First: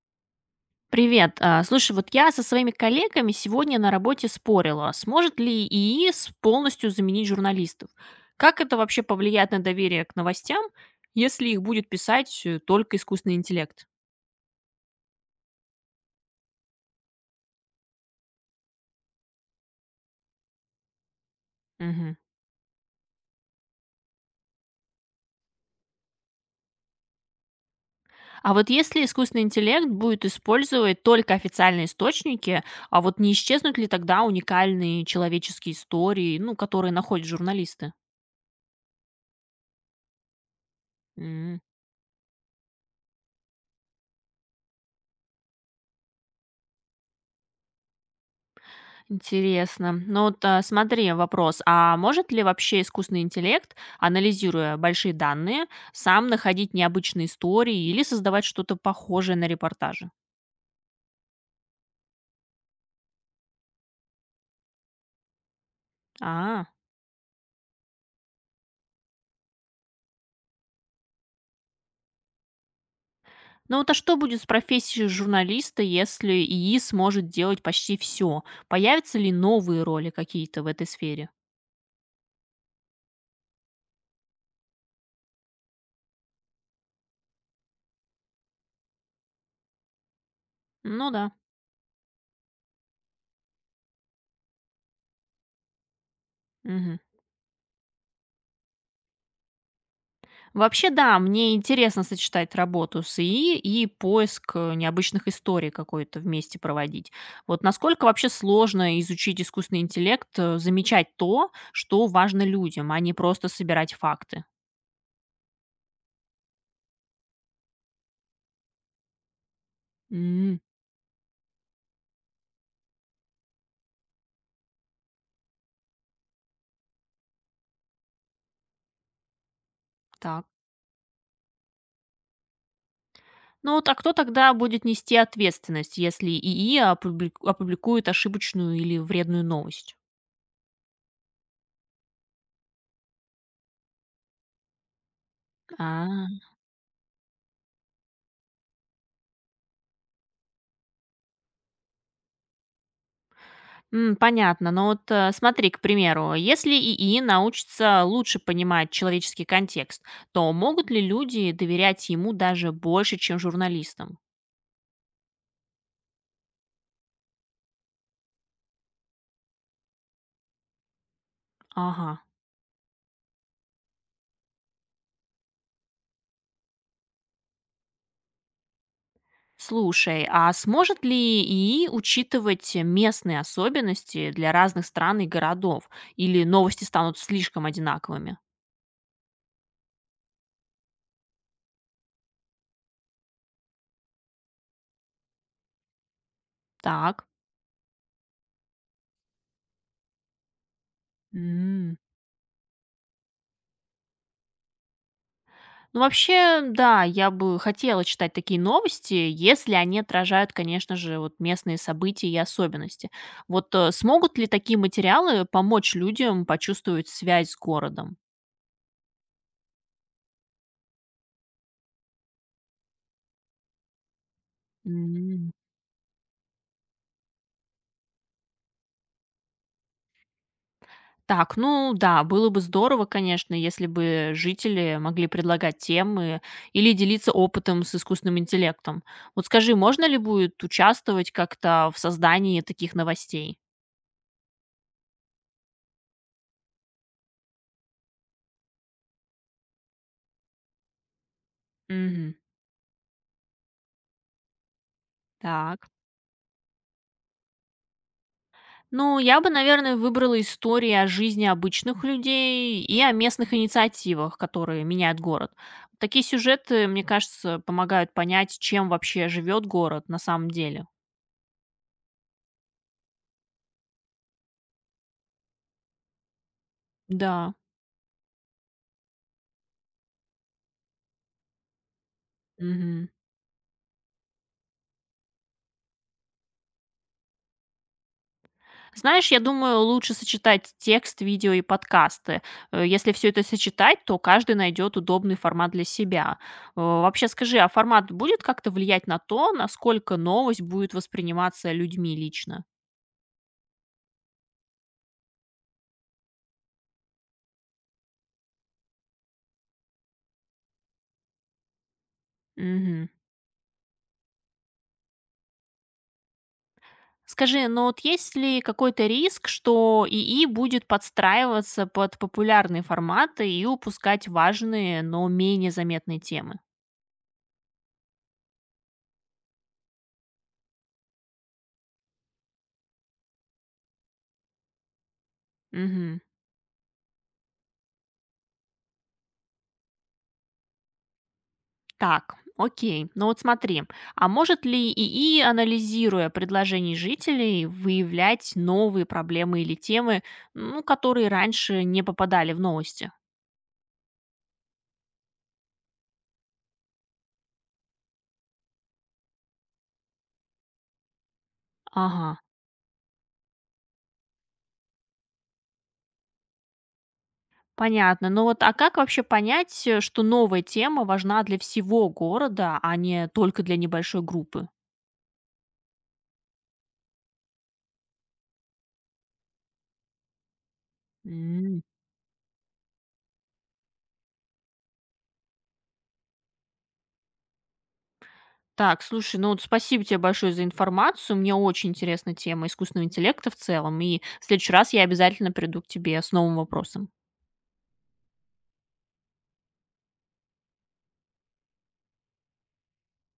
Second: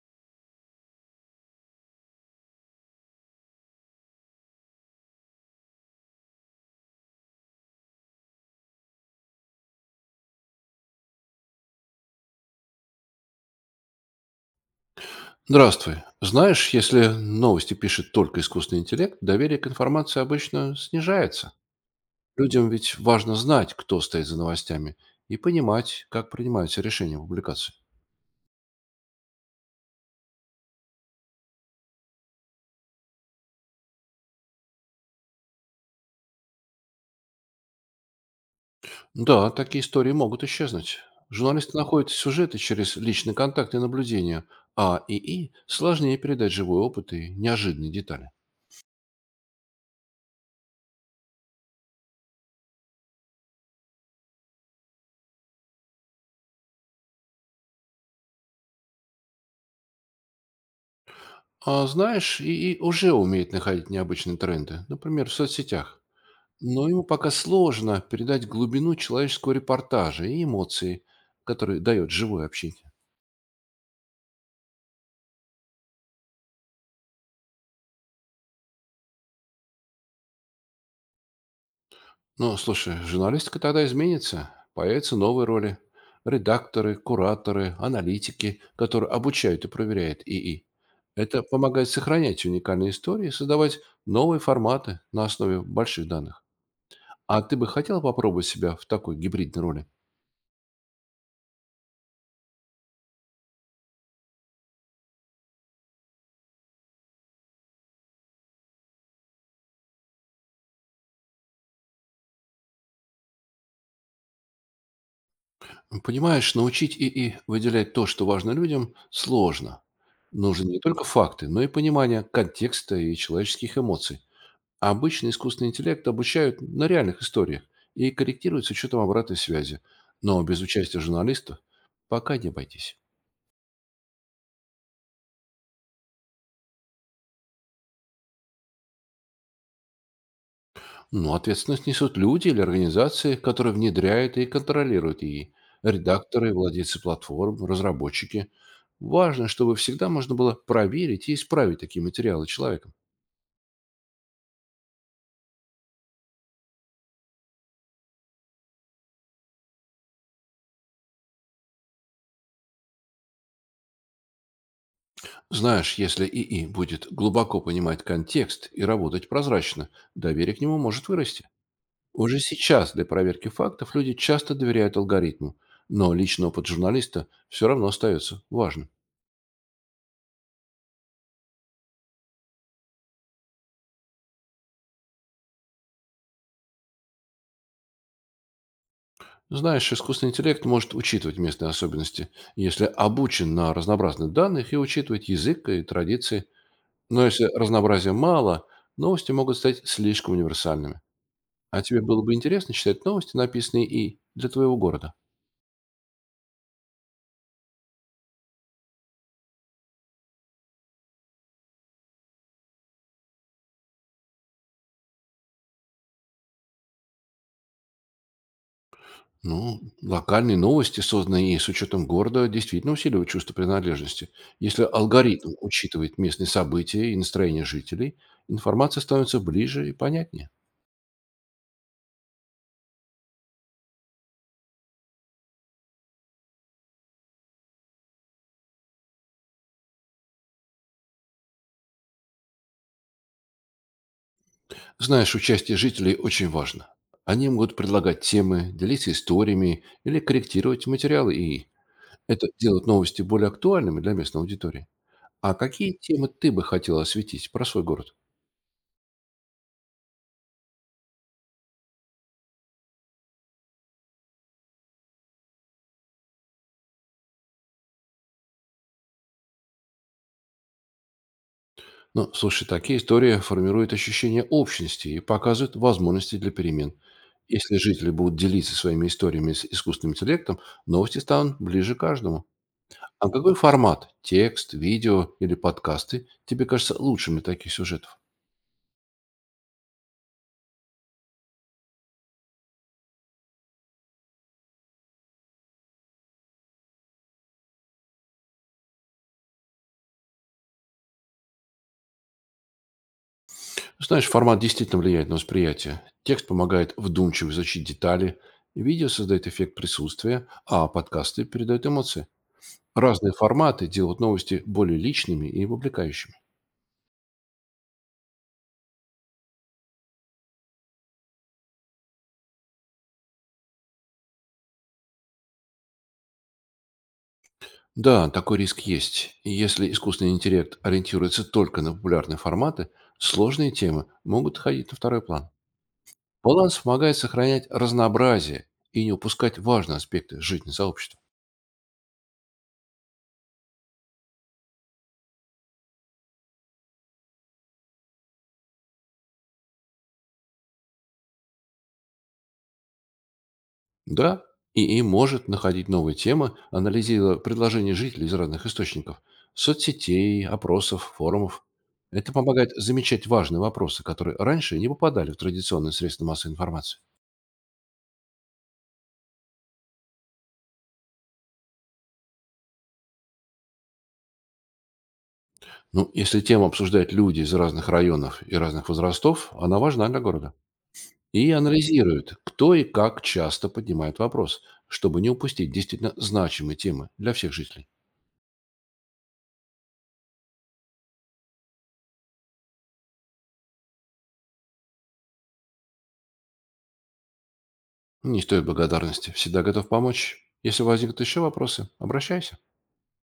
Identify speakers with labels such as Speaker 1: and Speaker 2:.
Speaker 1: Привет. Слушай, вот я со своими коллегами сегодня на работе спорила, сможет ли ИИС полностью заменить журналистов. Как это вообще повлияет на доверие к новостям, если их будет писать только искусственный интеллект?
Speaker 2: Здравствуй. Знаешь, если новости пишет только искусственный интеллект, доверие к информации обычно снижается.
Speaker 1: Мгм.
Speaker 2: Людям ведь важно знать, кто стоит за новостями, и понимать, как принимаются решения публикации.
Speaker 1: А вот если искусственный интеллект будет использовать только официальные источники, а вот не исчезнут ли тогда уникальные человеческие истории, ну, которые находят журналисты?
Speaker 2: Да, такие истории могут исчезнуть. Журналисты находят сюжеты через личные контакты и наблюдения, а ИИ сложнее передать живой опыт и неожиданные детали.
Speaker 1: Интересно. Ну вот смотри, вопрос. А может ли вообще искусственный интеллект, анализируя большие данные, сам находить необычные истории или создавать что-то похожее на репортажи?
Speaker 2: А знаешь, ИИ уже умеет находить необычные тренды, например, в соцсетях.
Speaker 1: А,
Speaker 2: Но ему пока сложно передать глубину человеческого репортажа и эмоции, которые дает живое общение.
Speaker 1: ну вот а что будет с профессией журналиста, если ИИ сможет делать почти все? Появятся ли новые роли какие-то в этой сфере?
Speaker 2: Но, слушай, журналистика тогда изменится. Появятся новые роли. Редакторы, кураторы, аналитики, которые обучают и проверяют ИИ.
Speaker 1: Ну да.
Speaker 2: Это помогает сохранять уникальные истории и создавать новые форматы на основе больших данных.
Speaker 1: Мгм.
Speaker 2: А ты бы хотел попробовать себя в такой гибридной роли?
Speaker 1: Вообще, да, мне интересно сочетать работу с ИИ и поиск необычных историй какой-то вместе проводить. Вот насколько вообще сложно изучить искусственный интеллект, замечать то, что важно людям, а не просто собирать факты?
Speaker 2: Понимаешь, научить ИИ выделять то, что важно людям, сложно.
Speaker 1: М,
Speaker 2: Нужны не только факты, но и понимание контекста и человеческих эмоций. А обычно искусственный интеллект обучают на реальных историях и корректируют с учетом обратной связи. Но
Speaker 1: так.
Speaker 2: без участия журналистов пока не обойтись.
Speaker 1: Ну вот, а кто тогда будет нести ответственность, если ИИ опубликует ошибочную или вредную новость?
Speaker 2: Но ответственность несут люди или организации, которые внедряют и контролируют ИИ. Редакторы, владельцы платформ, разработчики. Важно, чтобы всегда можно было проверить и исправить такие материалы человеком.
Speaker 1: М, понятно. Но вот, смотри, к примеру, если ИИ научится лучше понимать человеческий контекст, то могут ли люди доверять ему даже больше, чем журналистам?
Speaker 2: Знаешь, если ИИ будет глубоко понимать контекст и работать прозрачно, доверие к нему может вырасти.
Speaker 1: Ага.
Speaker 2: Уже сейчас для проверки фактов люди часто доверяют алгоритму, но личный опыт журналиста все равно остается важным.
Speaker 1: Слушай, а сможет ли ИИ учитывать местные особенности для разных стран и городов? Или новости станут слишком одинаковыми?
Speaker 2: Знаешь, искусственный интеллект может учитывать местные особенности, если обучен на разнообразных данных и учитывает язык и традиции. Но
Speaker 1: Так.
Speaker 2: если разнообразия мало, новости могут стать слишком универсальными. А
Speaker 1: М.
Speaker 2: тебе было бы интересно читать новости, написанные и для твоего города?
Speaker 1: Ну, вообще, да, я бы хотела читать такие новости, если они отражают, конечно же, вот местные события и особенности. Вот смогут ли такие материалы помочь людям почувствовать связь с городом?
Speaker 2: Ну, локальные новости, созданные и с учетом города, действительно усиливают чувство принадлежности. Если
Speaker 1: М.
Speaker 2: алгоритм учитывает местные события и настроение жителей, информация становится ближе и понятнее.
Speaker 1: Так, ну да, было бы здорово, конечно, если бы жители могли предлагать темы или делиться опытом с искусственным интеллектом. Вот скажи, можно ли будет участвовать как-то в создании таких новостей?
Speaker 2: Знаешь, участие жителей очень важно. Они могут предлагать темы, делиться историями или корректировать материалы, и
Speaker 1: Мгм.
Speaker 2: это делает новости более актуальными для местной аудитории. А
Speaker 1: Так.
Speaker 2: какие темы ты бы хотела осветить про свой город?
Speaker 1: Ну, я бы, наверное, выбрала истории о жизни обычных людей и о местных инициативах, которые меняют город. Такие сюжеты, мне кажется, помогают понять, чем вообще живет город на самом деле.
Speaker 2: Ну, слушай, такие истории формируют ощущение общности и показывают возможности для перемен.
Speaker 1: Да.
Speaker 2: Если жители будут делиться своими историями с искусственным интеллектом, новости станут ближе каждому.
Speaker 1: Мгм.
Speaker 2: А какой формат – текст, видео или подкасты – тебе кажется лучшим для таких сюжетов?
Speaker 1: Знаешь, я думаю, лучше сочетать текст, видео и подкасты. Если все это сочетать, то каждый найдет удобный формат для себя. Вообще скажи, а формат будет как-то влиять на то, насколько новость будет восприниматься людьми лично?
Speaker 2: Знаешь, формат действительно влияет на восприятие. Текст помогает вдумчиво изучить детали, видео создает эффект присутствия, а подкасты передают эмоции.
Speaker 1: Мгм.
Speaker 2: Разные форматы делают новости более личными и вовлекающими.
Speaker 1: Скажи, но вот есть ли какой-то риск, что ИИ будет подстраиваться под популярные форматы и упускать важные, но менее заметные темы?
Speaker 2: Да, такой риск есть. И если искусственный интеллект ориентируется только на популярные форматы, сложные темы могут ходить на второй план.
Speaker 1: Мгм.
Speaker 2: Баланс помогает сохранять разнообразие и не упускать важные аспекты жизни сообщества.
Speaker 1: Так, окей. Ну вот смотри, а может ли ИИ, анализируя предложения жителей, выявлять новые проблемы или темы, ну, которые раньше не попадали в новости?
Speaker 2: Да, и может находить новые темы, анализируя предложения жителей из разных источников, соцсетей, опросов, форумов. Это
Speaker 1: Ага.
Speaker 2: помогает замечать важные вопросы, которые раньше не попадали в традиционные средства массовой информации.
Speaker 1: Понятно. Ну вот, а как вообще понять, что новая тема важна для всего города, а не только для небольшой группы?
Speaker 2: Ну, если тему обсуждают люди из разных районов и разных возрастов, она важна для города. И
Speaker 1: М.
Speaker 2: анализируют, кто и как часто поднимает вопрос, чтобы не упустить действительно значимые темы для всех жителей.
Speaker 1: Так, слушай, ну вот спасибо тебе большое за информацию. Мне очень интересна тема искусственного интеллекта в целом. И в следующий раз я обязательно приду к тебе с новым вопросом.
Speaker 2: Не стоит благодарности, всегда готов помочь. Если возникнут еще вопросы, обращайся.